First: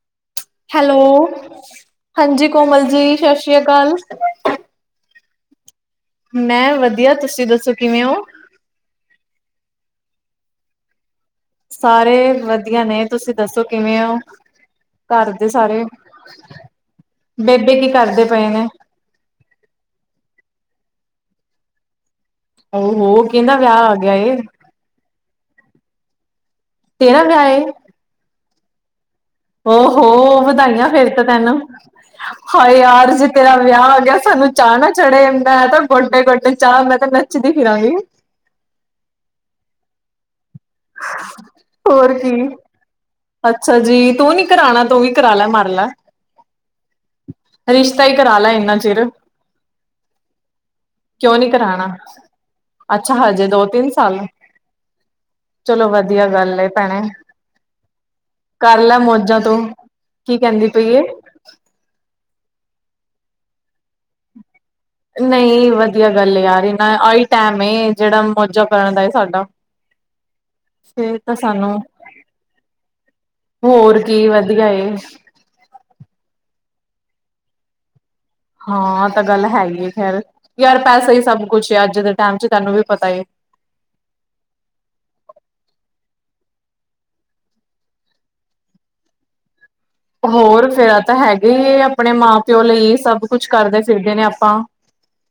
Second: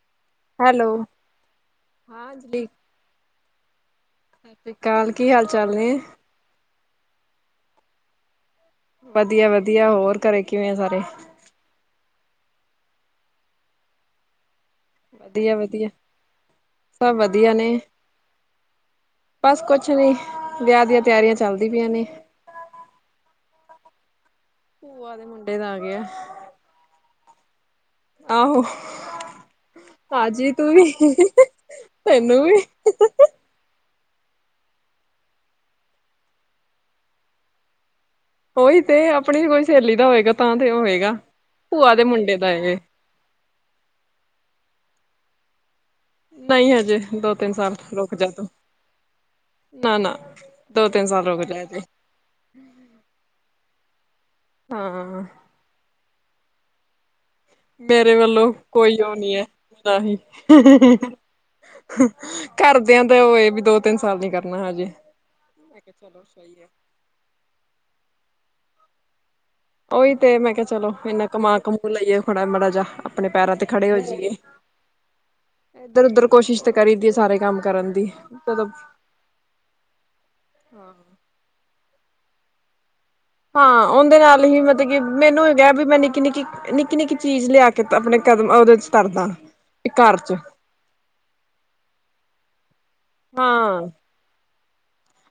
[inaudible] Hello ਹਾਂ ਹਾਂਜੀ ਅੰਜਲੀ ਕੋਮਲ ਸਤਿ ਜੀ ਸਤਿ ਸ੍ਰੀ ਅਕਾਲ ਸ਼੍ਰੀ ਅਕਾਲ ਕੀ ਹਾਲ ਚਾਲ ਨੇ ਮੈਂ ਵਧੀਆ ਤੁਸੀਂ ਦੱਸੋ ਕਿਵੇਂ ਹੋ ਵਧੀਆ ਵਧੀਆ ਹੋਰ ਘਰੇ ਕਿਵੇਂ ਆ ਸਾਰੇ ਸਾਰੇ ਵਧੀਆ ਨੇ ਤੁਸੀਂ ਦੱਸੋ ਕਿਵੇਂ ਹੋ? ਘਰਦੇ ਵਧੀਆ ਸਾਰੇ ਵਧੀਆ ਸਭ ਵਧੀਆ ਨੇ ਬੇਬੇ ਕੀ ਕਰਦੇ ਪਏ ਨੇ? ਬਸ ਕੁਛ ਨੀ ਵਿਆਹ ਦੀਆਂ ਤਿਆਰੀਆਂ ਚੱਲਦੀ ਪਈਆਂ ਨੇ। ਆ ਹੋ ਕਿਦਾ ਵਿਆਹ ਆ ਗਿਆ ਏ। ਭੂਆ ਦੇ ਮੁੰਡੇ ਦਾ ਆ ਗਿਆ। ਤੇ ਨਾ ਗਏ [unintelligible] ਆਹੋ ਹੋ ਆਜੀ ਤੂੰ ਵਧਾਈਆਂ ਵੀ ਫੇਰ ਤਾਂ ਤੈਨੂੰ ਵੀ ਹਾਏ ਯਾਰ ਜੇ ਤੇਰਾ ਵਿਆਹ ਹੋ ਗਿਆ ਸਾਨੂੰ ਚਾਹ ਨਾ ਚੜੇਦਾ ਤਾਂ ਗੋਡੇ ਗੋਡੇ ਚਾਹ ਮੈਂ ਤੇ ਨੱਚਦੀ ਫਿਰਾ ਗੀ ਉਹੀ ਤੇ ਆਪਣੀ ਕੋਈ ਸਹੇਲੀ ਦਾ ਹੋਏਗਾ ਤਾਂ ਤੇ ਹੋਏਗਾ ਭੂਆ ਦੇ ਹੋਰ ਮੁੰਡੇ ਕੀ ਦਾ ਇਹ ਅੱਛਾ ਜੀ ਤੂੰ ਨੀ ਕਰਾਉਣਾ ਤੂੰ ਵੀ ਕਰਾ ਲੈ ਮਰ ਲੈ ਨਹੀਂ ਹਜੇ ਦੋ ਤਿੰਨ ਸਾਲ ਰਿਸ਼ਤਾ ਰੁਕ ਹੀ ਜਾ ਕਰਾ ਤੂੰ ਲੈ ਇੰਨਾ ਚਿਰ ਨਾ ਨਾ ਦੋ ਤਿੰਨ ਸਾਲ ਕਿਉਂ ਰੁਕ ਨੀ ਜਾ ਹਜੇ ਕਰਾਉਣਾ ਅੱਛਾ, ਹਜੇ ਦੋ ਤਿੰਨ ਸਾਲ ਹਾਂ ਚਲੋ ਵਧੀਆ ਗੱਲ ਭੈਣੇ। ਮੇਰੇ ਵੱਲੋਂ ਕਰ ਲੈ ਕੋਈ ਉਹ ਨੀ ਮੌਜਾਂ ਤੂੰ ਹੈਦਾਹੀ ਕੀ ਕਹਿੰਦੀ ਪਈ ਏ ਕਰਦਿਆਂ ਤੇ ਉਹ ਇਹ ਵੀ ਦੋ ਤਿੰਨ ਸਾਲ ਨੀ ਗੱਲ ਨਹੀਂ ਵਧੀਆ ਗੱਲ ਯਾਰ ਹੈ ਇਹ ਨਾ ਆਹੀ ਟਾਈਮ ਜਿਹੜਾ ਮੌੋਜਾ ਕਰਨ ਦਾ ਸਾਡਾ ਉਓਹੀ ਤੇ ਮੈਂ ਕਿਹਾ ਚਲੋ ਫੇਰ ਇੰਨਾ ਤਾਂ ਕਮਾ ਸਾਨੂੰ ਕਮੂ ਲਈਏ ਖੜਾ ਮਾੜਾ ਜਿਹਾ ਆਪਣੇ ਪੈਰਾਂ ਤੇ ਖੜੇ ਹੋ ਜਾਈਏ ਹ [unintelligible] ਇਧਰ ਉਧਰ ਕੋਸ਼ਿਸ਼ ਤੇ ਕਰੀ ਦੀ ਹੈ ਸਾਰੇ ਕੰਮ ਕਰਨ ਦੀ। ਜਦੋਂ ਹਾਂ ਤਾਂ ਗੱਲ ਹੈ, ਹੀ ਖੈਰ ਯਾਰ ਪੈਸਾ ਹੀ ਸਭ ਕੁਛ ਅੱਜ ਦੇ ਟਾਈਮ ਚ ਤੈਨੂੰ ਵੀ। ਪਤਾ ਏ ਹਾਂ ਉਹਦੇ ਨਾਲ ਹੀ ਮਤਲਬ ਕਿ ਮੈਨੂੰ ਹੀ ਕਿਹਾ ਵੀ ਮੈਂ ਨਿੱਕੀ ਨਿੱਕੀ ਨਿੱਕੀ ਨਿੱਕੀ ਚੀਜ਼ ਲਿਆ ਕੇ ਆਪਣੇ ਕਦਮ ਉਹਦੇ ਚ ਤਰਦਾ ਹੋਰ ਫੇਰ ਤਾਂ ਹੈਗੇ ਹੀ ਹੈ ਆਪਣੇ ਮਾਂ ਪਿਓ ਲਈ ਸਭ ਕੁਛ ਕਰਦੇ ਹਾਂ ਫਿਰਦੇ ਨੇ ਆਪਾਂ।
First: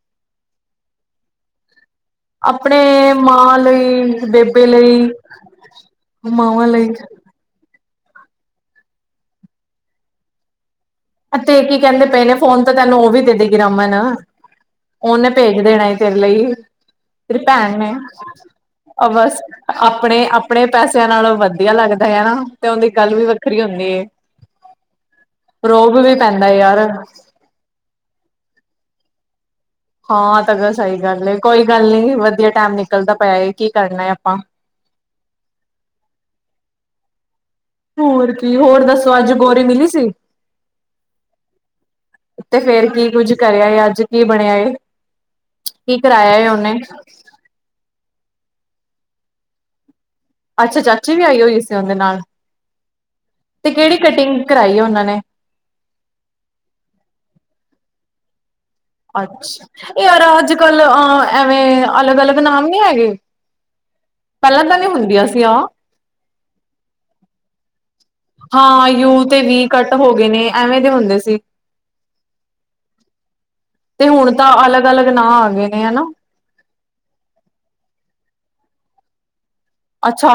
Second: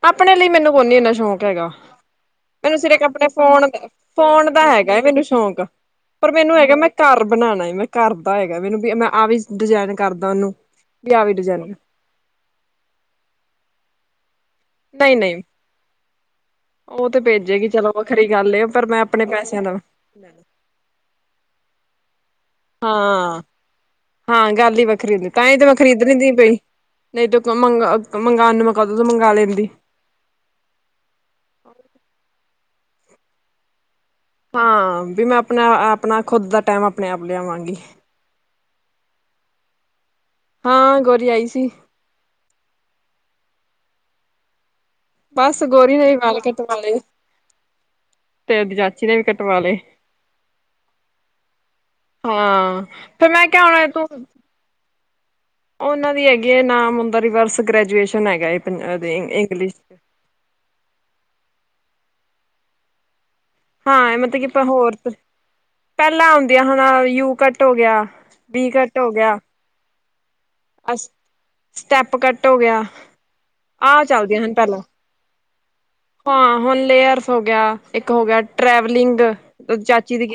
ਆਪਣੇ ਲਈ ਮੈਨੂੰ ਕੋ ਨੀ ਇੰਨਾ ਸ਼ੌਕ ਹੈਗਾ। ਮੈਨੂੰ ਸਿਰ ਆਪਣੇ ਮਾਂ ਫੋਨ ਲਈ ਫੋਨ ਦਾ ਬੇਬੇ ਹੈਗਾ ਹੈ ਲਈ ਮੈਨੂੰ ਸ਼ੌਕ ਪਰ ਮੈਨੂੰ ਮਾਵਾਂ ਹੈਗਾ ਮੈਂ ਲਈ ਘਰ ਬਣਾਉਣਾ ਮੈਂ ਘਰ ਦਾ ਹੈਗਾ ਮੈਨੂੰ ਵੀ ਮੈਂ ਆਹ ਵੀ ਡਿਜਾਇਨ ਕਰਦਾ ਉਹਨੂੰ ਵੀ ਆਹ ਵੀ ਤੇ ਡਿਜ਼ਾਇਨ ਕੀ ਕਹਿੰਦੇ ਪਏ ਨੇ ਫੋਨ ਤੋਂ ਤੈਨੂੰ ਉਹ ਵੀ ਤੇ ਡੇ ਗ ਰਮਨ ਨਹੀਂ ਉਹਹਨੇ ਨਹੀਂ ਭੇਜ ਦੇਣਾ ਤੇਰ ਲਈ ਉਹ ਤੇ ਤੇਰੀ ਭੇਜੇਗੀ ਭੈਣ ਚਲੋ ਨੇ ਵੱਖਰੀ ਗੱਲ ਏ ਪਰ ਮੈਂ ਉਹ ਆਪਣੇ ਬਸ ਪੈਸਿਆਂ ਦਾ ਆਪਣੇ ਆਪਣੇ ਪੈਸਿਆਂ ਨਾਲੋਂ ਵਧੀਆ ਲੱਗਦ ਾਰ [unintelligible] ਹਾਂ-ਹਾਂ ਗੱਲ ਹੀ ਵੱਖਰੀ ਹੁੰਦੀ ਤਾਂ ਹੀ ਤੇ ਰੋਬ ਵੀ ਖਰੀਦਣ ਦੀ ਪੈਂਦਾ ਪਈ ਯਾਰ ਨਹੀਂ ਤੂੰ ਮੰ ਮੰਗਉਣ ਕਦ ਤੂੰ ਮੰਗ ਲੈਂਦੀ ਹਾਂ ਤਾਂ ਸਹੀ ਗੱਲ ਕੋਈ ਗੱਲ ਨੀ ਵਧੀਆ ਟਾਈਮ ਨਿਕਲਦਾ ਪਿਆ ਕੀ ਕਰਨਾ। ਆਪਾਂ ਹਾਂ, ਵੀ ਮੈਂ ਅਪਣਾ ਆਪਣਾ ਖੁਦ ਦਾ ਟੈਮ ਆਪਣੇ ਆਪ ਲਿਆਵਾਂਗੀ। ਹੋਰ ਹੋਰ ਦੱਸੋ ਅੱਜ ਗੋਰੀ ਮਿਲੀ ਸੀ। ਹਾਂ ਗੋਰੀ ਆਈ ਸੀ। ਕਰ ਆਏ ਅੱਜ ਕੀ ਬਣਿਆ ਏ? ਬਸ ਗੋਰੀ ਕੀ ਨੇਈ ਕਰਾਇਆ ਵਾਲ ਏ ਉਹਨੇ ਕਟਵਾਲੇ [unintelligible] [unintelligible] ਕਟਵਾਲੇ। ਅੱਛਾ ਚਾਚੀ ਵੀ ਆਈ ਹੋਈ ਸੀ, ਉਂਦੇ ਨਾਲ ਹਾਂ ਫੇਰ ਮੈਂ ਤੇ ਕੇੜੀ ਕਟਿੰਗ ਕਰਾਈ ਹੈ ਉਹਨਾਂ ਨੇ? ਊਨਾਂ ਦੀ ਹੈਗੀ ਏ, ਨਾਮ ੳਂਂਨਦਾ ਰਿਵਰਸ ਗ੍ਰੈਜੂਏਸ਼ਨ ਹੈਗਾ ਏ। ਅੱਛਾ ਇੰਗਲਿਸ਼ ਚ। ਇ [unintelligible] ਅੱਜ ਕੱਲ ਅ ਐਵੇਂ ਅਲੱਗ ਅਲੱਗ ਨਾਮ ਨੀ ਹੈਗੇ। ਹਾਂ ਮਤਲਬ ਕਿ ਅਪਾਂ ਪਹਿਲਾਂ ਤਾਂ ਨੀ ਹੋਰ, ਹੁੰਦੀਆਂ ਸੀ ਆਹ ਪੈਲਾਂ ਆਉਂਦੀਆਂ ਹਣਾ ਯੂ ਕੱਟ ਹੋ ਗਿਆ। ਹਾਂ ਯੂ ਤੇ ਵੀ ਕੱਟ ਹੋ ਗਏ ਨੇ। ਐਵੇਂ ਦੇ ਅ ਹੁੰਦੇ ਸੀ ਸਟੈਪ ਕੱਟ ਹੋ ਗਿਆ। ਆਹ ਤੇ ਹੁਣ ਚੱਲਦੀਆਂ ਤਾਂ ਹਨ ਪੈਲਾਂ। ਅਲੱਗ ਅਲੱਗ ਨਾਂ ਆ ਗਏ ਨੇ ਹਨਾ ਹਾਂ ਹੁਣ ਲੇਅਰਸ ਹੋ ਗਿਆ, ਇੱਕ ਹੋ ਗਿਆ ਟ੍ਰੈਵਲਿੰਗ। ਅੱਛਾ,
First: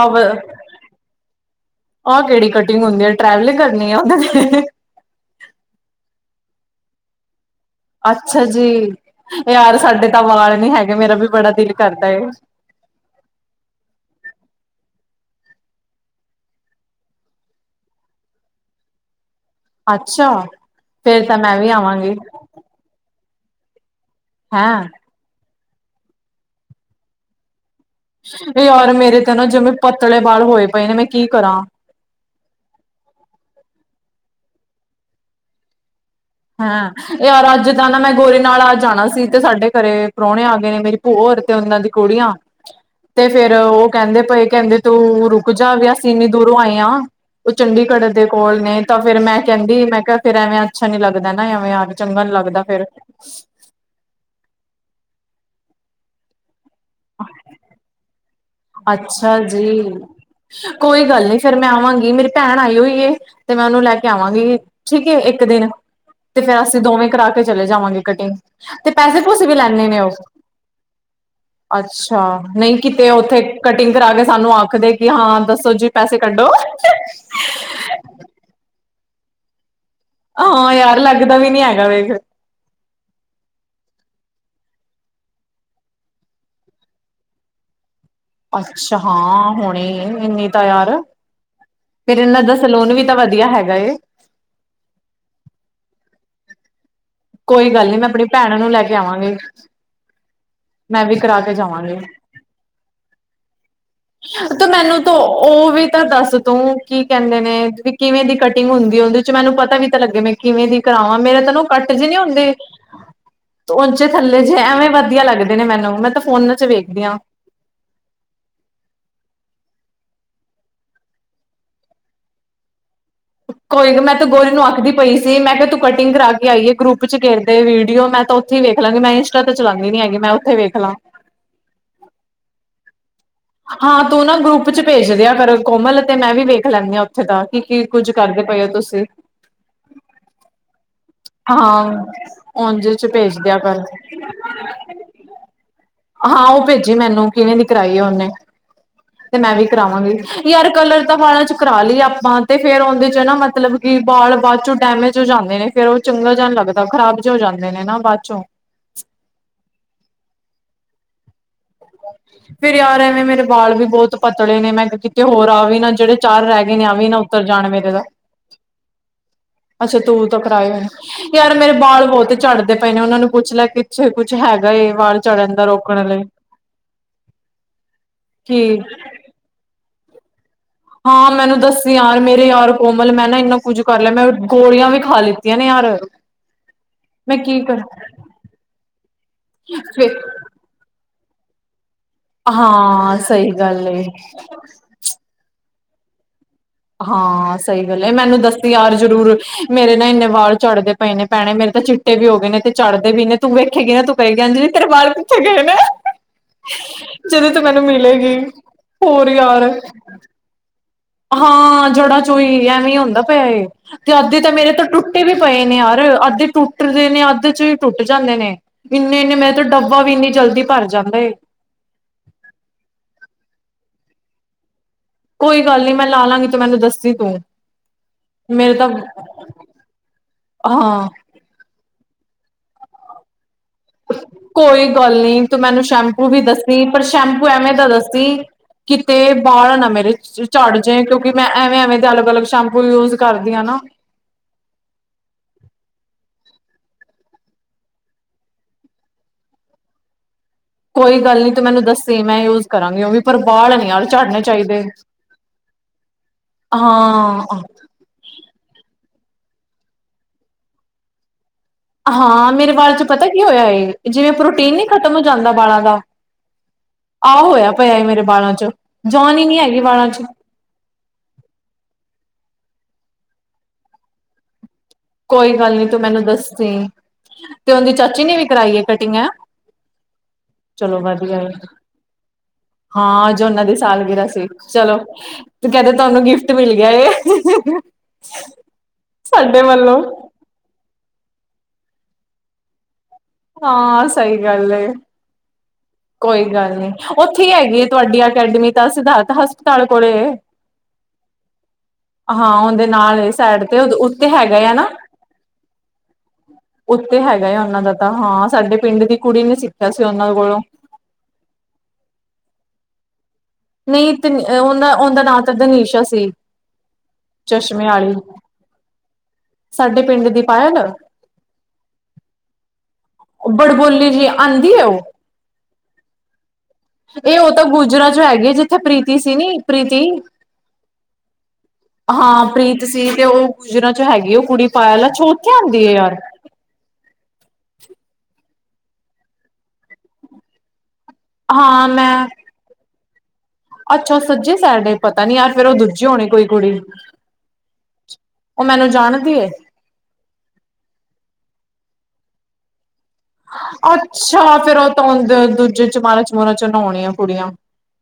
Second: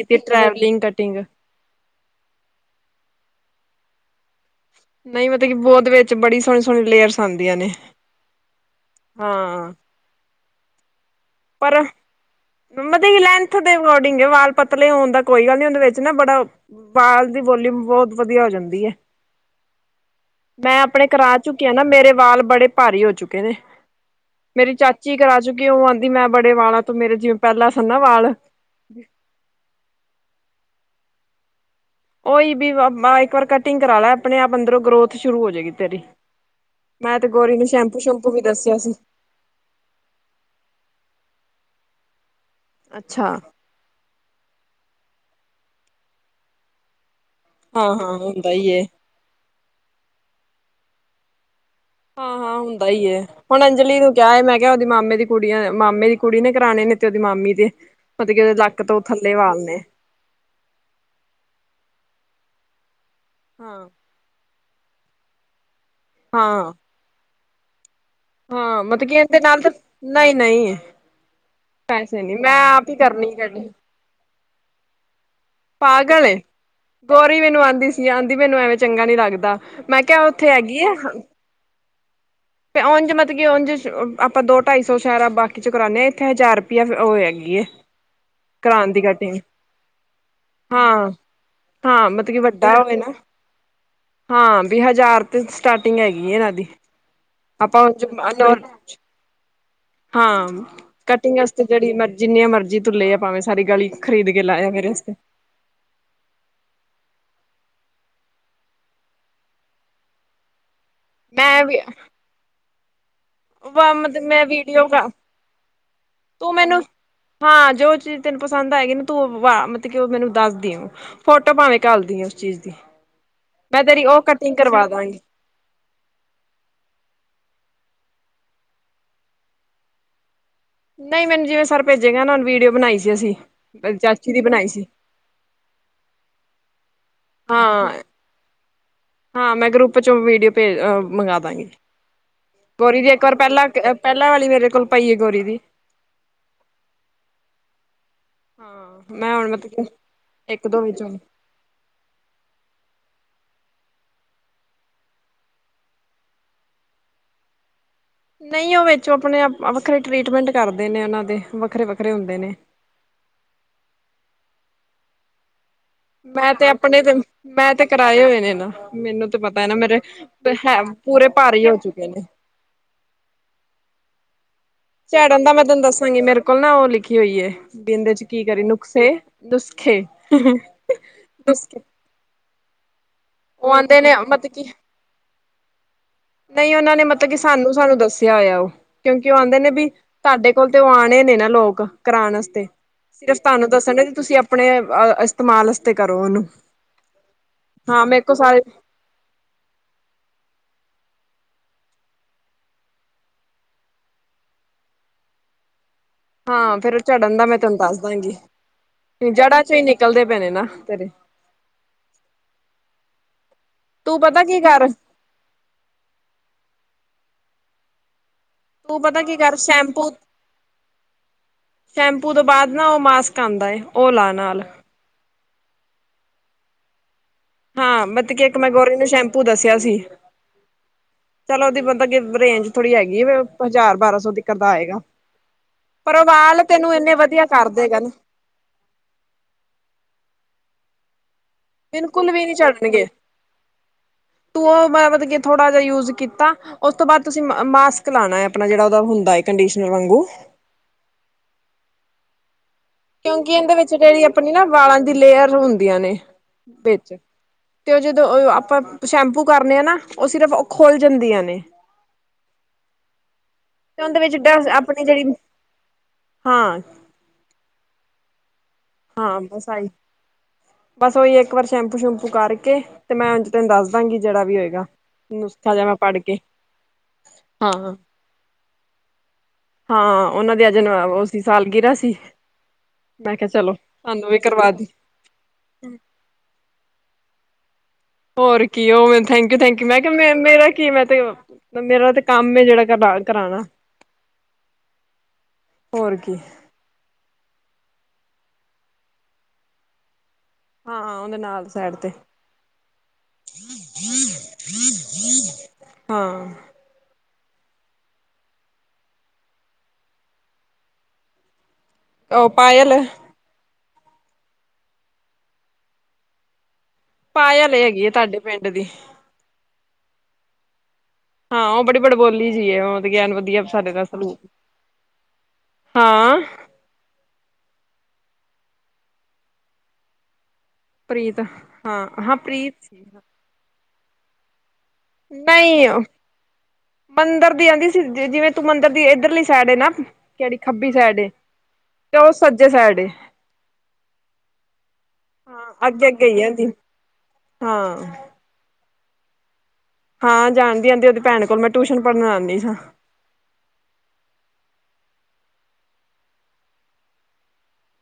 ਆ ਕੇੜੀ ਕਟਿੰਗ ਹੁੰਦੀ ਅ ਟ੍ਰਵਲਿੰਗ ਕ। [unintelligible] ਨਈ ਮਤਲਬ ਕਿ ਬੋਤ ਵਿੱਚ ਬੜੀ ਸੋਣੀ-ਸੋਣੀ ਲੇਅਰਸ ਆਉਂਦੀਆਂ ਨੇ। ਅੱਛਾ ਜੀ, ਹਾਂ ਯਾਰ ਸਾਡੇ ਤਾਂ ਵਾਲ ਨੀ ਹੈਗੇ ਮੇਰਾ ਵੀ ਬੜਾ ਦਿਲ ਪਰ ਕਰਦਾ ਏ ਮਤਲਬ ਲੈਂਥ ਦੇ ਅਕੋਰਡਿੰਗ ਵਾਲ ਪਤਲੇ ਹੋਣ ਦਾ ਕੋਈ ਗੱਲ ਨੀ ਉਹਦੇ ਵਿੱਚ ਨਾ ਬੜਾ ਬਾਲ ਦੀ ਵੋਲੀਮ ਬਹੁਤ ਵਧੀਆ ਹੋ ਜਾਂਦੀ ਏ। ਅੱਛਾ ਮੈਂ ਅਪਣੇ ਫੇਰ ਕਰਾ ਤਾਂ ਮੈਂ ਵੀ ਚੁੱਕਿਆ ਨਾ ਮੇਰੇ ਆਵਾਂਗੀ ਵਾਲ ਬੜੇ ਭਾਰੀ ਹੋ ਚੁੱਕੇ ਮੇਰੀ ਹੈਂ ਚਾਚੀ ਕਰਾ ਚੁੱਕੀ, ਉਹ ਆਂਦੀ ਮੈਂ ਬੜੇ ਵਾਲਾ ਤੋਂ ਮੇਰੇ ਜਿਵੇਂ ਪਹਿਲਾਂ ਸਨ ਨਾ ਵਾਲ ਏ ਯਾਰ, ਮੇਰੇ ਤੇ ਨਾ ਜਿਵੇਂ ਪਤਲੇ ਬਾਲ ਹੋਏ ਪਏ ਨੇ ਮੈਂ ਕੀ ਕਰਾ? ਉਹੀ ਵੀ ਇੱਕ ਵਾਰ ਕਟਿੰਗ ਕਰਾ ਲੈ ਆਪਣੇ ਆਪ ਅੰਦਰੋਂ ਗਰੋਥ ਸ਼ੁਰੂ ਹੋ ਜੇਗੀ ਤੇਰੀ। ਹੈਂ ਮੈਂ ਤੇ ਯਾਰ ਗੋਰੀ ਨੂੰ ਅੱਜਦਾਂ ਸ਼ੈਂਪੂ ਨਾ ਮੈਂ ਸ਼ੈਂਪੂ ਗੋਰੀ ਵੀ ਨਾਲ ਦੱਸਿਆ ਆਜ ਆਣਾ ਸੀ, ਤੇ ਸਾਡੇ ਘਰੇ ਪ੍ਰਾਹਣੇ ਆ ਗਏ ਨੇ ਮੇਰੀ ਭੂ ਹੋਰ ਤੇ ਉਹਨਾਂ ਦੀ ਕੁੜੀਆਂ, ਅੱਛਾ ਤੇ ਫੇਰ ਊ ਕੈੰਦੇ ਪਏ ਕੈੰਦੇ ਤੂੰ ਰੁ [unintelligible] ਵੀ ਅਸੀਂ ਇੰਨੀ ਦੂਰੋਂ ਆਏ ਹਾਂ। ਉਹ ਹਾਂ ਚੰਡੀਗੜ੍ਹ ਹਾਂ ਦੇ ਹੁੰਦਾ ਕੋਲ ਹੀ ਏ। ਨੇ ਤਾਂ, ਫਿਰ ਮੈਂ ਕੈੰਦੀ ਮੈਂ ਕਿਹਾ ਫਿਰ ਐਵੇਂ ਅੱਛਾ ਨੀ ਲੱਗਦਾ ਨਾ ਐਵੇਂ ਚੰਗਾ ਨੀ ਹਾਂ ਹਾਂ ਲੱਗਦਾ ਫੇਰ ਹੁੰਦਾ ਈ ਏ, ਹੁਣ ਅੰਜਲੀ ਨੂੰ ਕਿਆ ਮੈਂ ਕਿਆ ਉਹਦੀ ਮਾਮੇ ਦੀ ਕੁੜੀਆਂ ਮਾਮੇ ਦੀ ਕੁੜੀ ਨੇ ਕਰਾਣੇ ਨੇ ਤੇ ਉਹਦੀ ਮਾਮੀ ਦੇ ਮਤਲਬ ਕਿ ਉਹਦੇ ਲੱਕ ਤੋਂ ਥੱਲੇ ਅੱਛਾ ਵਾਲ ਜੀ, ਨੇ ਕੋਈ ਗੱਲ ਨੀ ਫੇਰ ਮੈਂ ਆਵਾਂਗੀ ਮੇਰੀ ਭੈਣ ਆਈ ਹੋਈ ਏ ਤੇ ਮੈਂ ਉਨੂੰ ਲੈ ਕੇ ਆਵਾਂਗੀ, ਠੀਕ ਏ ਇੱਕ ਦਿਨ ਤੇ ਫੇਰ ਅਸੀਂ ਹਾਂ-ਹਾਂ-ਹਾਂ ਦੋਵੇਂ ਕਰਾ ਕੇ ਚਲੇ ਜਾਵਾਂਗੇ। ਕਟਿੰਗ ਤੇ ਮਤਲਬ ਕਿ ਪੈਸੇ ਇਹਦੇ ਪੂਸੇ ਵੀ ਨਾਲ ਤਾਂ ਲੈਂਦੇ ਨੇ ਉਹ ਨਈ-ਨਈ ਅੱਛਾ ਪੈਸੇ ਨੀ ਮੈਂ ਨਈ, ਆਪ ਈ ਕਿਤੇ ਕਰਨੀ ਉੱਥੇ ਕਟਿੰਗ ਕਰਾ ਕੇ ਸਾਨੂੰ ਆਖਦੇ ਕਿ ਹਾਂ ਦੱਸੋ ਜੀ ਪੈਸੇ ਪਾਗਲ ਏ ਕੱਢੋ ਗੋਰੀ ਮੈਨੂੰ ਆੰਦੀ ਸੀ, ਆੰਦੀ ਮੈਨੂੰ ਐਵੇਂ ਚੰਗਾ ਨੀ ਲੱਗਦਾ ਮੈਂ ਕਿਆ, ਉੱਥੇ ਹਾਂ ਹੈਗੀ ਆ ਯਾਰ ਲੱਗਦਾ ਵੀ ਨੀ ਹੈਗਾ ਵੇਖ ਤੇ ਉੰਝ ਮਤਲਬ ਕੀ ਉੰਝ [unintelligible] ਆਪਾਂ ਦੋ ਢਾਈ ਸੌ ਸ਼ੈਰਾ ਬਾਕੀ ਚ ਕਰਾਨੇ [unintelligible] ਹਜ਼ਾਰ ਰੁਪਇਆ [unintelligible] ਉਹ ਹੈਗੀ ਕਰਾਣ ਅੱਛਾ ਦੀ ਕਟਿੰਗ ਹਾਂ ਹੁਣੇ ਇਨੀ ਤਾਂ ਯਾਰ। ਹਾਂ, ਫੇਰ ਮਤਲਬ ਕੀ ਇਹਨਾਂ ਦਾ ਵੱਡਾ ਸਲੂਨ ਹੋਵੇ ਵੀ ਨਾ, ਤਾਂ ਵਧੀਆ ਹੈਗਾ ਏ ਹਾਂ ਵੀ ਹਜ਼ਾਰ ਤੇ ਸਟਾਰਟ ਟਿੰਗ ਹੈਗੀ ਇਨਾਂ ਦੀ ਕੋਈ ਆਪਾਂ ਗੱਲ ਨੀ, ਮੈਂ ਪਣੀ ਭੈਣ ਨੂੰ ਲੈ ਕੇ ਆਵਾਂਗੀ ਹਾਂ ਮੈਂ ਵੀ ਕਟਿੰਗ ਕਰਾ ਕੇ ਆਸਤੇ ਜੜੀ ਜਾਵਾਂਗੀ ਮਰਜੀ ਜਿੰਨੀਆਂ ਮਰਜ਼ੀ ਤੂੰ ਲੈ ਆ ਭਾਵੇਂ, ਸਾਰੀ ਗਲੀ ਖਰੀਦ ਕੇ ਲੈਆ ਮੇਰੇ ਵਸਤੇ। ਊ ਵੀ ਤਾਂ ਦੱਸ ਤੂੰ ਕੀ ਕਹਿੰਦੇ ਨੇ ਵੀ ਕਿਵੇਂ ਦੀ ਕਟਿੰਗ ਹੁੰਦੀ, ਉਹਦੇ ਚ ਮੈਨੂੰ ਪਤਾ ਵੀ ਤਾਂ ਲੱਗੇ ਮੈਂ ਕਿਵੇਂ ਦੀ ਕਰਾਵਾਂ ਮੇਰਾ [unintelligible] ਕੱਟ ਜੇ ਨੀ ਹੁੰਦੇ ਉੰਚੇ [unintelligible] ਤੇ ਥੱਲੇ ਮੈਂ ਜੇ ਵੀਡੀਓ ਐਵੇਂ ਵਧੀਆ ਲੱਗਦੇ ਨੇ ਮੈਨੂੰ ਮੈਂ ਤਾਂ ਤੂੰ ਫੋਨਾਂ ਚ ਮੈਨੂੰ, ਵੇਖਦੀ ਹਾਂ ਜੋ ਚੀਜ਼ ਤੈਨੂੰ ਪਸੰਦ ਆਏਗੀ ਨਾ ਤੂੰ ਮਤ ਕਿ ਉਹ ਮੈਨੂੰ ਦੱਸਦੀ, ਆ ਫੋਟੋ ਭਾਵੇਂ ਘਾਲਦੀ ਆ ਉਸ ਚੀਜ਼ ਦੀ। ਕੋਈ ਨੀ ਤੇਰੀ ਮੈਂ ਉਹ ਤੇ ਗੋਰੀ ਕਟਿੰਗ ਨੂੰ ਕਰਵਾ ਆਖਦੀ ਪਈ ਦਾਂਗੀ ਸੀ। ਮੈਂ ਕਿਹਾ ਤੂੰ ਕਟਿੰਗ ਕਰਾ ਕੇ ਆਈ ਏ ਗਰੁੱਪ ਚ ਘੇਰ ਤੇ ਵੀਡੀਓ ਮੈਂ ਤਾਂ ਉੱਥੇ ਵੇਖ ਲਾਂਗੀ, ਮੈਂ ਇੰਸਟਾ ਚਲਾਂਦੀ ਨੀ ਹੈਗੀ। ਵੇਖ ਲਾਂ ਨਹੀਂ ਮੈਨੂੰ ਜਿਵੇਂ ਸਰ ਭੇਜੇਗਾ ਉਹ ਨੇ ਵੀਡੀਓ ਬਣਾਈ ਸੀ ਅਸੀਂ। ਹਾਂ ਤੂੰ ਚਾਚੀ ਨਾ ਦੀ ਬਣਾਈ ਗਰੁੱਪ ਚ ਸੀ ਭੇਜਦੇ ਆ ਫ ਕੋਮਲ ਤੇ ਮੈਂ ਵੀ ਵੇਖ ਲੈਂਦੀ ਹਾਂ । ਉੱਥੇ ਦਾ ਕੀ ਕੀ ਹਾਂ ਕੁੱਝ ਕਰਦੇ ਪਏ ਹੋ ਤੁਸੀਂ ਹਾਂ ਮੈਂ ਗਰੁੱਪ ਚ ਵੀਡੀਓ ਮੰਗਾ ਦਾਂਗੀ। ਹਾਂ ਉਝ ਗੋਰੀ ਚ ਦੀ ਇੱਕ ਵਾਰ ਭੇਜ ਦਿਆ ਪਹਿਲਾਂ ਕਰ ਪਹਿਲਾਂ ਵਾਲੀ ਮੇਰੇ ਕੋਲ ਪਈ ਹੈ ਗੋਰੀ ਦੀ। ਹਾਂ ਉਹ ਭੇਜੀ ਮੈਨੂੰ ਕਿਵੇਂ ਦੀ ਕਰਾਈ ਹੈ ਉਹਨੇ। ਹਾਂ ਤੇ ਹੁਣ ਮੈਂ ਵੀ ਮਤਲਬ ਕਰਾਵਾਂਗੀ ਇੱਕ ਯਾਰ ਦੋ ਕਲਰ ਵਿੱਚੋਂ ਤਾਂ ਫਾਂ ਚ ਕਰਾ ਲਈ ਆਪਾਂ ਤੇ ਫੇਰ ਉਹਦੇ ਚ ਨਾ। ਮਤਲਬ ਕਿ ਬ ਬਾਅਦ ਚੋਂ ਡੈਮੇਜ ਹੋ ਜਾਂਦੇ ਨੇ ਫੇਰ ਉਹ ਚੰਗਾ ਜ ਜਾਣ ਲੱਗਦਾ ਖਰਾਬ ਜ ਹੋ ਜਾਂਦੇ ਨੇ ਨਾ। ਬਾਅਦ ਚੋਂ ਨਹੀਂ ਉਹ ਵਿੱਚੋ ਆਪਣੇ ਆਪ ਵੱਖਰੇ ਟਰੀਟਮੈਂਟ ਕਰਦੇ ਨੇ ਉਹਨਾਂ ਦੇ ਵ। ਫੇਿਰ ਆ ਰਹੇਵੇਂ ਮੇਰੇ ਬਾਲ ਵੀ ਬਹੁਤ ਪਤਲੇ ਨੇ ਮੈਂ ਕਿਤੇ ਹੋਰ ਆ ਵੀ। ਜਿਹੜੇ ਚਾਰ ਮੈਂ ਰਹਿ ਤੇ ਗਏ ਨੇ ਆ ਆਪਣੇ ਵੀ ਤੇ ਨਾ ਉੱਤਰ ਜਾਣ ਮੈਂ ਤੇ ਮੇਰੇ ਦਾ ਕਰਾਏ ਹੋਏ ਨੇ ਨਾ ਮੈਨੂੰ ਤੇ ਪਤਾ ਹੈ ਨਾ ਅੱਛਾ ਮੇਰੇ ਤੂੰ ਤਾਂ ਕਰਾਏ। ਹੈ ਪੂਰੇ ਯਾਰ ਭਾਰੀ ਮੇਰੇ ਹੋ ਬਾਲ ਚੁੱਕੇ ਨੇ ਬਹੁਤੇ ਚਝੜਦੇ ਪਏ ਨੇ ਉਹਨਾਂ ਨੂੰ ਪੁੱਛ ਲਿਆ ਕਿੱਥੇ ਕੁੱਛ ਹੈਗਾ। ਇਹ ਵਾਲ ਚੜ ਜਾਂਦਾ ਰੋਕਣ ਲਈ। ਲ ਨਾ ਉਹ ਲਿਖੀ ਹੋਈ ਹੈ ਵੀ ਇਹਦੇ ਚ ਕੀ ਕਰੀ ਨੁਖਸੇ ਨੁਸਖੇ। ਹਾਂ ਮੈਨੂੰ ਨੁਸਖੇ ਦੱਸ ਯਾਰ ਮੇਰੇ ਯਔਾਰ ਕੋਮਲ ਮੈਂ ਨਾ। ਮੈਂ ਉਹ ਕੁੱਝ ਕਰ ਆਉਂਦੇ ਲਿਆ ਨੇ ਮੈਂ ਮਤਲਬ ਕਿ ਗੋਲੀਆਂ ਵੀ ਖਾ ਲਿੱਤੀਆਂ ਨੇ ਯਾਰ। ਨਹੀਂ ਉਹਨਾਂ ਨੇ ਮਤਲਬ ਕਿ ਮੈਂ ਕੀ ਸਾਨੂੰ ਸਾਨੂੰ ਦੱਸਿਆ ਹੋਇਆ ਉਹ ਕਿਉਂਕਿ ਉਹ ਕਹਿੰਦੇ ਨੇ ਵੀ ਕਰਾਂ ਤੁਹਾਡੇ ਕੋਲ ਤੇ ਉਹ ਨੇ ਨਾ ਲੋਕ ਕਰਾਉਣ ਵਾਤੇ ਹਾਂ ਸਿਰਫ ਸਹੀ ਤੁਹਾਨੂੰ ਗੱਲ ਦੱਸਣ ਏ ਡ ਤੁਸੀਂ ਆਪਣੇਹ ਇਸਤੇਮਾਲ। ਤੇ ਕਰੋ ਉਹਨੂੰ। ਹਾਂ ਸਹੀ ਹਾਂ ਗੱਲ ਮੇਰੇ ਕੋਲ ਮੈਨੂੰ ਸਾਰੇ ਦੱਸੀ ਯਾਰ ਜ਼ਰੂਰ ਮੇਰੇ ਨਾਲ ਇੰਨੇ ਵਾਲ ਚੜ੍ਹਦੇ। ਪਏ ਨੇ ਪੈਣੇ ਮੇਰੇ ਤਾਂ ਚਿੱਟੇ ਵੀ ਹੋ ਗਏ ਨੇ ਤੇ ਚੜਦੇ ਵੀ ਨੇ ਤੂੰ ਵੇਖੇਗੀ ਨਾ ਤੂੰ ਕਹਿ ਗ ਹਾਂ ਤੇਰੇ ਬਾਲ ਕਿੱਥੇ ਗਏ ਨੇ। ਹਾਂ ਫਿਰ ਉਹ ਝੜਨ ਦਾ ਜਦੋਂ ਮੈਂ ਤੂੰ ਤੁਹਾਨੂੰ ਮੈਨੂੰ ਦੱਸ ਮਿਲੇਗੀ ਹੋਰ ਦਾਂਗੀ। ਜੜ੍ਹਾਂ ਯਾਰ ਚੋਂ ਹੀ ਨਿਕਲਦੇ ਪੈਣੇ ਨਾ ਤੇਰੇ। ਹਾਂ ਜੜਾ ਚੋਈ ਐਵੇਂ ਹੁੰਦਾ ਪਿਆ ਇਹ। ਤੇ ਤੂੰ ਅੱਧੇ ਪਤਾ ਤਾਂ ਕੀ ਮੇਰੇ ਤੋਂ ਕਰ ਟੁੱਟੇ ਵੀ ਪਏ ਨੇ ਯਾਰ ਅੱਧੇ ਟੁੱਟਦੇ ਨੇ ਅੱਧੇ ਚ ਵੀ ਟੁੱਟ ਜਾਂਦੇ ਨੇ। ਤੂੰ ਇੰਨੇ ਪਤਾ ਇੰਨੇ ਕੀ ਮੇ ਕਰ ਤੇ ਡੱਬਾ ਸ਼ੈਂਪੂ ਵੀ ਇੰਨੀ ਜਲਦੀ ਭਰ ਜਾਂਦਾ। ਸ਼ੈਂਪੂ ਤੋਂ ਬਾਅਦ ਨਾ ਉਹ ਮਾਸਕ ਆਉਂਦਾ ਓਲਾ ਨਾਲ। ਕੋਈ ਗੱਲ ਨੀ ਮੈਂ ਲਾ ਲਾਂਗੀ ਤੂੰ ਮੈਨੂੰ ਦੱਸੀ ਤੂੰ। ਹਾਂ ਮਤਕ ਕਿ ਇੱਕ ਮੈਂ ਮੇਰੇ ਤਾਂ ਗੋਰੀ ਨੂੰ ਸ਼ੈਂਪੂ ਦੱਸਿਆ ਸੀ। ਹਾਂ ਚਲ ਉਹਦੀ ਬੰਦਾ ਰੇਂਜ ਥੋੜੀ ਹੈਗੀ ਆ ਫੇ। ਕੋਈ ਗੱਲ ਨੀ ਤੂੰ ਮੈਨੂੰ ਪਰ ਉਹ ਸ਼ੈਂਪੂ ਵੀ ਵਾਲ ਦੱਸੀ ਤੈਨੂੰ ਪਰ ਇੰਨੇ ਵਧੀਆ ਸ਼ੈਂਪੂ ਕਰ ਐਵੇਂ ਤਾਂ ਦੇਗਾ ਨਾ ਦੱਸੀ। ਕਿਤੇ ਬਾਹਰ ਨਾ ਮੇਰੇ ਚਝੜ ਜੇ ਕਿਉਂਕਿ ਵੀ ਮੈਂ ਐਵੇਂ ਐਵੇਂ ਤੇ ਅਲੱਗ ਬਿਲਕੁਲ -ਅਲਗ ਵੀ ਨੀ ਸ਼ੈਂਪੂ ਝੜਨਗੇ। ਯੂਜ ਕਰਦੀ ਹ ਨਾ। ਤੂੰ ਉਹ ਮਤਲਬ ਕੇ ਥੋੜ੍ਹਾ ਜਿਹਾ ਯੂਜ ਕੀਤਾ। ਉਸ ਤੋਂ ਬਾਅਦ ਤੁਸੀਂ ਮਾਸਕ ਲਾਉਣਾ ਹੈ ਆਪਣਾ ਜਿਹੜਾ ਉਹਦਾ ਹੁੰਦਾ ਕੰਡੀਸ਼ਨਰ ਵਾਂਗੂ। ਕੋਈ ਗੱਲ ਨੀ ਤੂੰ ਮੈਨੂੰ ਦੱਸੇ ਮੈਂ ਉਸ ਕਿਉਂਕਿ ਇਹਦੇ ਵਿੱਚ ਜਿਹੜੀ ਆਪਣੀ ਵਾਲਾਂ ਦੀ ਲੇਅਰ ਹੁੰਦੀਆਂ ਨੇ। ਵਿੱਚ ਹਾਂ ਤੇ ਉਹ ਜਦੋਂ ਉਹ ਆਪਾਂ। ਸ਼ੈਂਪੂ ਕਰਨੇ ਆ ਨਾ ਉਹ ਸਿਰਫ ਉਹ ਖੁੱਲ੍ਹ ਜਾਂਦੀਆਂ ਨੇ। ਹਾਂ ਮੇਰੇ ਵਾਲ ਚ ਪਤਾ ਕੀ ਹੋਇਆ ਤੇ ਉਹਦੇ ਜਿਵੇਂ ਵਿੱਚ ਡਸ ਪ੍ਰੋਟੀਨ ਨ ਆਪਣੀ ਖ਼ਤਮ ਹੋ ਜਿਹੜੀ ਜਾਂਦਾ ਵਾਲਾਂ ਦਾ। ਹਾਂ ਆਹੋ ਹੋਇਆ ਪਾਇਆਏ ਮੇਰੇ ਬਾਲਾਂ ਚੋਂ। ਹਾਂ ਬਸ ਆਈ ਬਸ ਉਹੀ ਇੱਕ ਵਾਰ ਸ਼ੈਂਪੂ ਸ਼ੈਂਪੂ ਕਰਕੇ। ਤੇ ਮੈਂ ਉ ਤੈਨੂੰ ਦੱਸ ਦਾਂਗੀ ਜਿਹੜਾ ਵੀ ਹੋਏਗਾ। ਕੋਈ ਨੁਸਖਾ ਗੱਲ ਜਿਹਾ ਨੀ ਮੈਂ ਤੂੰ ਪੜ੍ਹ ਮੈਨੂੰ ਕੇ ਦੱਸ ਤੇ ਉਹਦੀ ਹਾਂ ਚਾਚੀ ਨੇ ਵੀ ਕਰਾਈ ਹੈ ਕਟਿੰਗ ਹੈ। ਹਾਂ ਉਹਨਾਂ ਦੀ ਅਜਨ ਉਹ ਸੀ ਸਾਲਗਰਾ ਸੀ। ਮੈਂ ਹਾਂਜ ਕਿਹਾ ਉਹਨਾਂ ਚਲੋ ਦੀ ਸਾਲ ਗਰਾ ਤੁਹਾਨੂੰ ਵੀ ਸੀ ਕਰਵਾ ਦੀ ਚਲੋ ਤੇ ਕਹਿੰਦੇ ਤੁਹਾਨੂੰ ਗਿਫਟ ਮਿਲ ਗਿਆ ਹੈ। [unintelligible] ਹੋਰ ਕੀ ਉਹ ਮ ਥੈਂਕ ਯੂ ਥੈਂਕ ਯੂ ਮੈਂ ਕਿਹਾ ਮ ਮੇਰਾ ਕੀ ਮੈਂ ਤੇ। ਮੇਰਾ ਤੇ ਕੰਮ ਜਿਹੜਾ ਕਰ। ਹਾਂ ਸਹੀ ਗੱਲ ਹੋਰ ਕੀ ਕੋਈ ਗੱਲ ਨੀ ਉੱਥੇ ਹੈਗੀ। ਤੁਹਾਡੀ ਅਕੈਡਮੀ ਤਾਂ ਸਿਧਾਰਥ ਹਸਪਤਾਲ ਕੋਲੇ ਹੈ। ਹਾਂ ਉਹਦੇ ਨਾਲ ਸਾਈਡ ਤੇ ਹਾਂ ਉਹਦੇ ਨਾਲ ਏ ਸਾਈਡ ਹੂੰ ਤੇ ਉੱਤੇ ਹੈਗਾ ਆ ਨਾ ਹੂੰ ਹੂੰ। ਹਾਂ। ਉੱਤੇ ਹੈਗਾ ਉਹਨਾਂ ਦਾ ਤਾਂ ਹਾਂ ਸਾਡੇ ਪਿੰਡ ਦੀ ਕੁੜੀ ਨੇ ਸਿੱਖਿਆ ਸੀ ਉਹਨਾਂ ਕੋਲੋਂ? ਉਹ ਪਾਇਲ। ਨਹੀਂ ਤੇ ਉਹਨਾ ਉਹਦਾ ਨਾਂ ਤਾਂ ਦਨੀਸ਼ਾ ਸੀ। ਪਾਇਲ ਚਸ਼ਮੇ ਹੈਗੀ ਹੈ ਆਲੀ ਤੁਹਾਡੇ ਪਿੰਡ ਦੀ। ਸਾਡੇ ਪਿੰਡ ਦੀ ਪਾਇਲ। ਹਾਂ ਉਹ ਬੜੀ ਬੜਬੋਲੀ ਜੀ ਉਹ। ਗਿਆਨ ਵਧੀਆ ਸਾਡੇ ਦਾ ਬੜਬੋਲੀ ਜੀ ਸਲੂਕ ਆਂਦੀ ਏ ਉਹ ਹਾਂ। ਇਹ ਉਹ ਤਾਂ ਗੁਜਰਾ 'ਚ ਹੈਗੀ ਆ ਜਿੱਥੇ ਪ੍ਰੀਤੀ ਸੀ ਨੀ ਪ੍ਰੀਤੀ। ਪ੍ਰੀਤ ਹਾਂ ਹਾਂ ਪ੍ਰੀਤ ਸੀ। 'ਚ ਹੈਗੀ ਉਹ ਕੁੜੀ ਪਾਇਲ ਅੱਛਾ ਉੱਥੇ ਆਉਦੀ ਹੈ ਨਹੀਂ ਯਾਰ। ਮੰਦਿਰ ਦੀ ਆਂਦੀ ਜਿਵੇਂ ਤੂੰ ਮੰਦਿਰ ਦੀ ਇੱਧਰਲੀ ਸਾਈਡ ਹੈ ਨਾ ਕਿਹੜੀ ਖੱਬੀ। ਸਸੇਡ ਹੈ ਹਾਂ ਤੇ ਮੈਂ ਉਹ ਸੱਜੇ ਸੇਡ ਹੈ। ਅੱਛਾ ਉਹ ਸੱਜੇ ਸੇਡ ਹੈ ਪਤਾ ਨੀ ਯਾਰ ਫੇਰ ਹਾਂ ਉਹ ਦੂਜੀ ਅੱਗੇ ਹੋਣੀ ਅੱਗੇ ਈ ਕੋਈ ਆਂਦੀ ਕੁੜੀ। ਉਹ ਮੈਨੂੰ ਹਾਂ। ਜਾਣਦੀ ਹੈ? ਹਾਂ ਜਾਣਦੀ ਆਂਦੀ ਉਹਦੀ ਭੈਣ ਕੋਲ ਮੈਂ ਟਿਊਸ਼ਨ ਪੜ੍ਹਨ ਆਉਂਦੀ ਸਾ। ਅੱਛਾ ਫੇਰ ਉਹ ਤਾਂ ਉਦੇ ਦੂਜੇ ਚਮਾਰਾਂ ਚਮੂਰਾ 'ਚੋ ਹੋਣੀਆਂ ਕੁੜੀਆਂ।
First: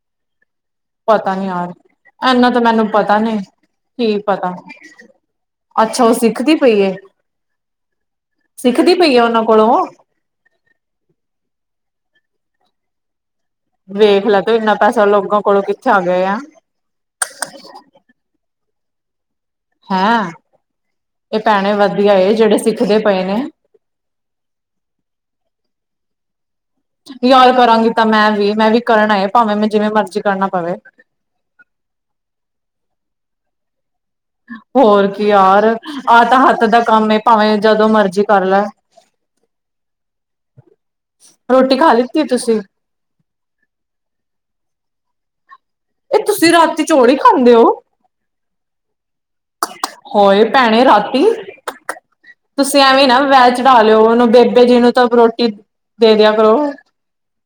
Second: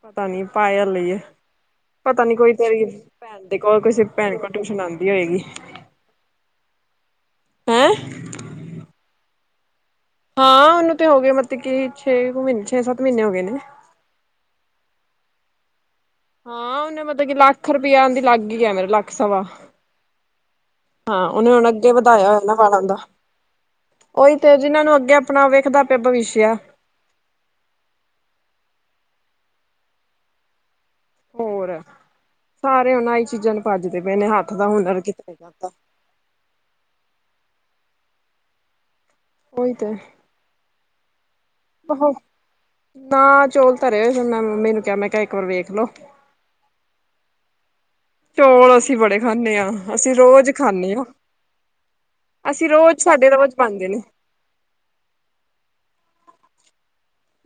ਪਤਾ ਨੀ ਪਾਇਲ ਹੀ ਹੈ। ਪਤਾ ਨੀ ਯਾਰ ਪਤਾ ਨੀ ਇਨਾ ਕੋਈ ਤਾਂ ਤੇਰੀ ਮੈਨੂੰ ਪਤਾ ਨੀ ਭੈਣ ਦੇ ਕੋਲ ਕਿਸੇ ਕੀ ਭੈਣ ਕੋਲ ਪਤਾ ਟਿਊਸ਼ਨ ਆਉਂਦੀ ਹੋਏਗੀ। ਅੱਛਾ ਉਹ ਸਿੱਖਦੀ ਪਈ ਹੈ। ਹੈਂ ਸਿੱਖਦੀ ਪਈ ਹੈ। ਉਹਨਾਂ ਕੋਲੋਂ? ਹਾਂ ਉਹਨੂੰ ਤੇ ਹੋ ਗਏ ਮਤਲਬ ਕੀ ਛੇ ਕੁ ਮਹੀਨੇ ਛੇ ਸੱਤ ਮਹੀਨੇ ਹੋ ਗਏ ਨੇ। ਵੇਖ ਲੈ ਤੇ ਇੰਨਾ ਪੈਸਾ ਲੋਕਾਂ ਕੋਲੋਂ ਕਿੱਥ ਹਾਂ ਔਨੇ ਮਤਲਬ ਕਿ ਲੱਖ ਰੁਪਇਆ ਦੀ ਲੱਗਈ ਆ ਮੇਰੇ ਲੱਖ ਸਵਾ। ਹੈਂ, ਹਾਂ ਇਹ ਉਹਨੇ ਹੁਣ ਭੈਣੇ ਅੱਗੇ ਵਧੀਆ ਏ ਜਿਹੜੇ ਸਿੱਖਦੇ ਪਏ ਨੇ। ਔਹੀ ਤੇ ਜਿਹਨਾਂ ਨੂੰ ਅੱਗੇ ਆਪਣਾ ਵੇਖਦਾ ਪਿਆ ਭਵਿਸ਼ਯ ਆ। ਯਾਰ ਕਰਾਂਗੀ ਤਾਂ ਮੈਂ ਵੀ ਮੈਂ ਵੀ ਕਰ ਏ ਭਾਵੇਂ ਮੈਂ ਜਿਵੇਂ ਮਰਜ਼ੀ ਕਰਨਾ ਪਵੇ। ਹੋਰ ਸਾਰੇ ਹੁਣ ਆਈ ਚੀਜ਼ਾਂ ਚ' ਪੰਜ ਹੋਰ ਕੀ ਯਾਰ ਆਹ ਤਾਂ ਹੱਥ ਦਾ ਕੰਮ ਏ। ਭਾਵੇਂ ਜਦੋਂ ਮਰਜ਼ੀ ਕਰ ਲੇ। ਓਹੀ ਤੇ। ਰੋਟੀ ਖਾ ਲਿੱਤੀ ਏ ਤੁਸੀਂ ਨਾ ਚੋਲ ਧਰੇ ਹੋਏ ਫੇਰ ਮੈਂ ਮੰਮੀ ਨੂੰ ਕਿਹਾ ਮੈਂ ਕਿਹਾ ਇੱਕ ਵਾਰ ਵੇਖ ਲੋ ਉਹ ਤੁਸੀਂ ਰਾਤੀ ਚੋਲ ਹੀ ਖਾਂਦੇ ਹੋ? ਚੌਲ ਅਸੀਂ ਬੜੇ ਖਾਂਨੇ ਹਾਂ। ਅਸੀਂ ਹੋਏ ਰੋਜ਼ ਭੈਣੇ ਖਾਂਨੇ ਹਾਂ। ਰਾਤੀ ਅਸੀਂ ਤੁਸੀਂ ਰੋਜ਼ ਐਵੇਂ ਨਾ ਸਾਡੇ ਵੈਅ ਰੋਜ਼ ਚੜਾ ਬਣਦੇ ਨੇ ਲਯੋ। ਔਨੂੰ ਬੇਬੇ ਜੀ ਨੂੰ ਤਾਂ ਰੋਟੀ ਦੇ ਦਿਆ ਕਰੋ।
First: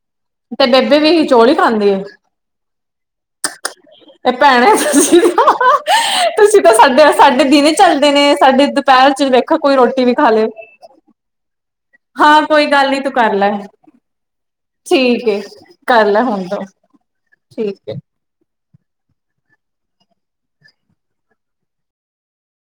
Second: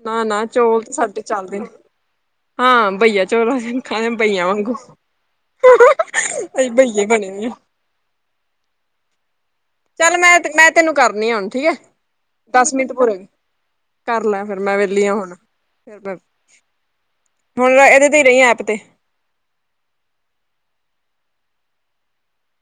ਨਾ ਨਾ ਚੌਲ ਤੇ ਬੇਬੇ ਸਾਡੇ ਵੀ ਚੱਲਦੇ ਨੇ ਹਾਂ ਬਈਆ ਚੌਲ ਖਾਣੇ ਇਹ ਬਈਆ ਭੈਣੇ ਵਾਂਗੂ ਤੁਸੀਂ ਤਾਂ ਤੁਸੀਂ ਅਸੀਂ ਤਾਂ ਬਈਏ ਸਾਡੇ ਬਣੇ ਸਾਡੇ ਹੋਏ ਆ ਦਿਨ ਚੱਲਦੇ ਨੇ। ਤੇ ਸਾਡੇ ਧੁੱਪਹੇਰ 'ਚ ਵੀ ਦੇ ਕੋਈ ਰੋਟੀ ਚੱਲ ਮੈਂ ਤੈਂ ਮੈਂ ਤੈਨੂੰ ਕਰਨੀ ਹੁਣ ਠੀਕ ਏ। ਹਾਂ ਕੋਈ ਗੱਲ ਨੀ ਤੂੰ ਕਰ ਲੈ। ਕਰ ਲੈ ਫੇਰ ਮੈਂ ਵਿਹਲੀ ਆ ਠੀਕ ਹੁਣ ਏ ਫਿਰ ਕਰ ਮੈਂ ਲੈ ਹੁਣ ਤੋਂ ਹੁਣ ਠੀਕ ਏ। ਇਹਦੇ ਤੇ ਰਹੀ। ਐਪ ਤੇ।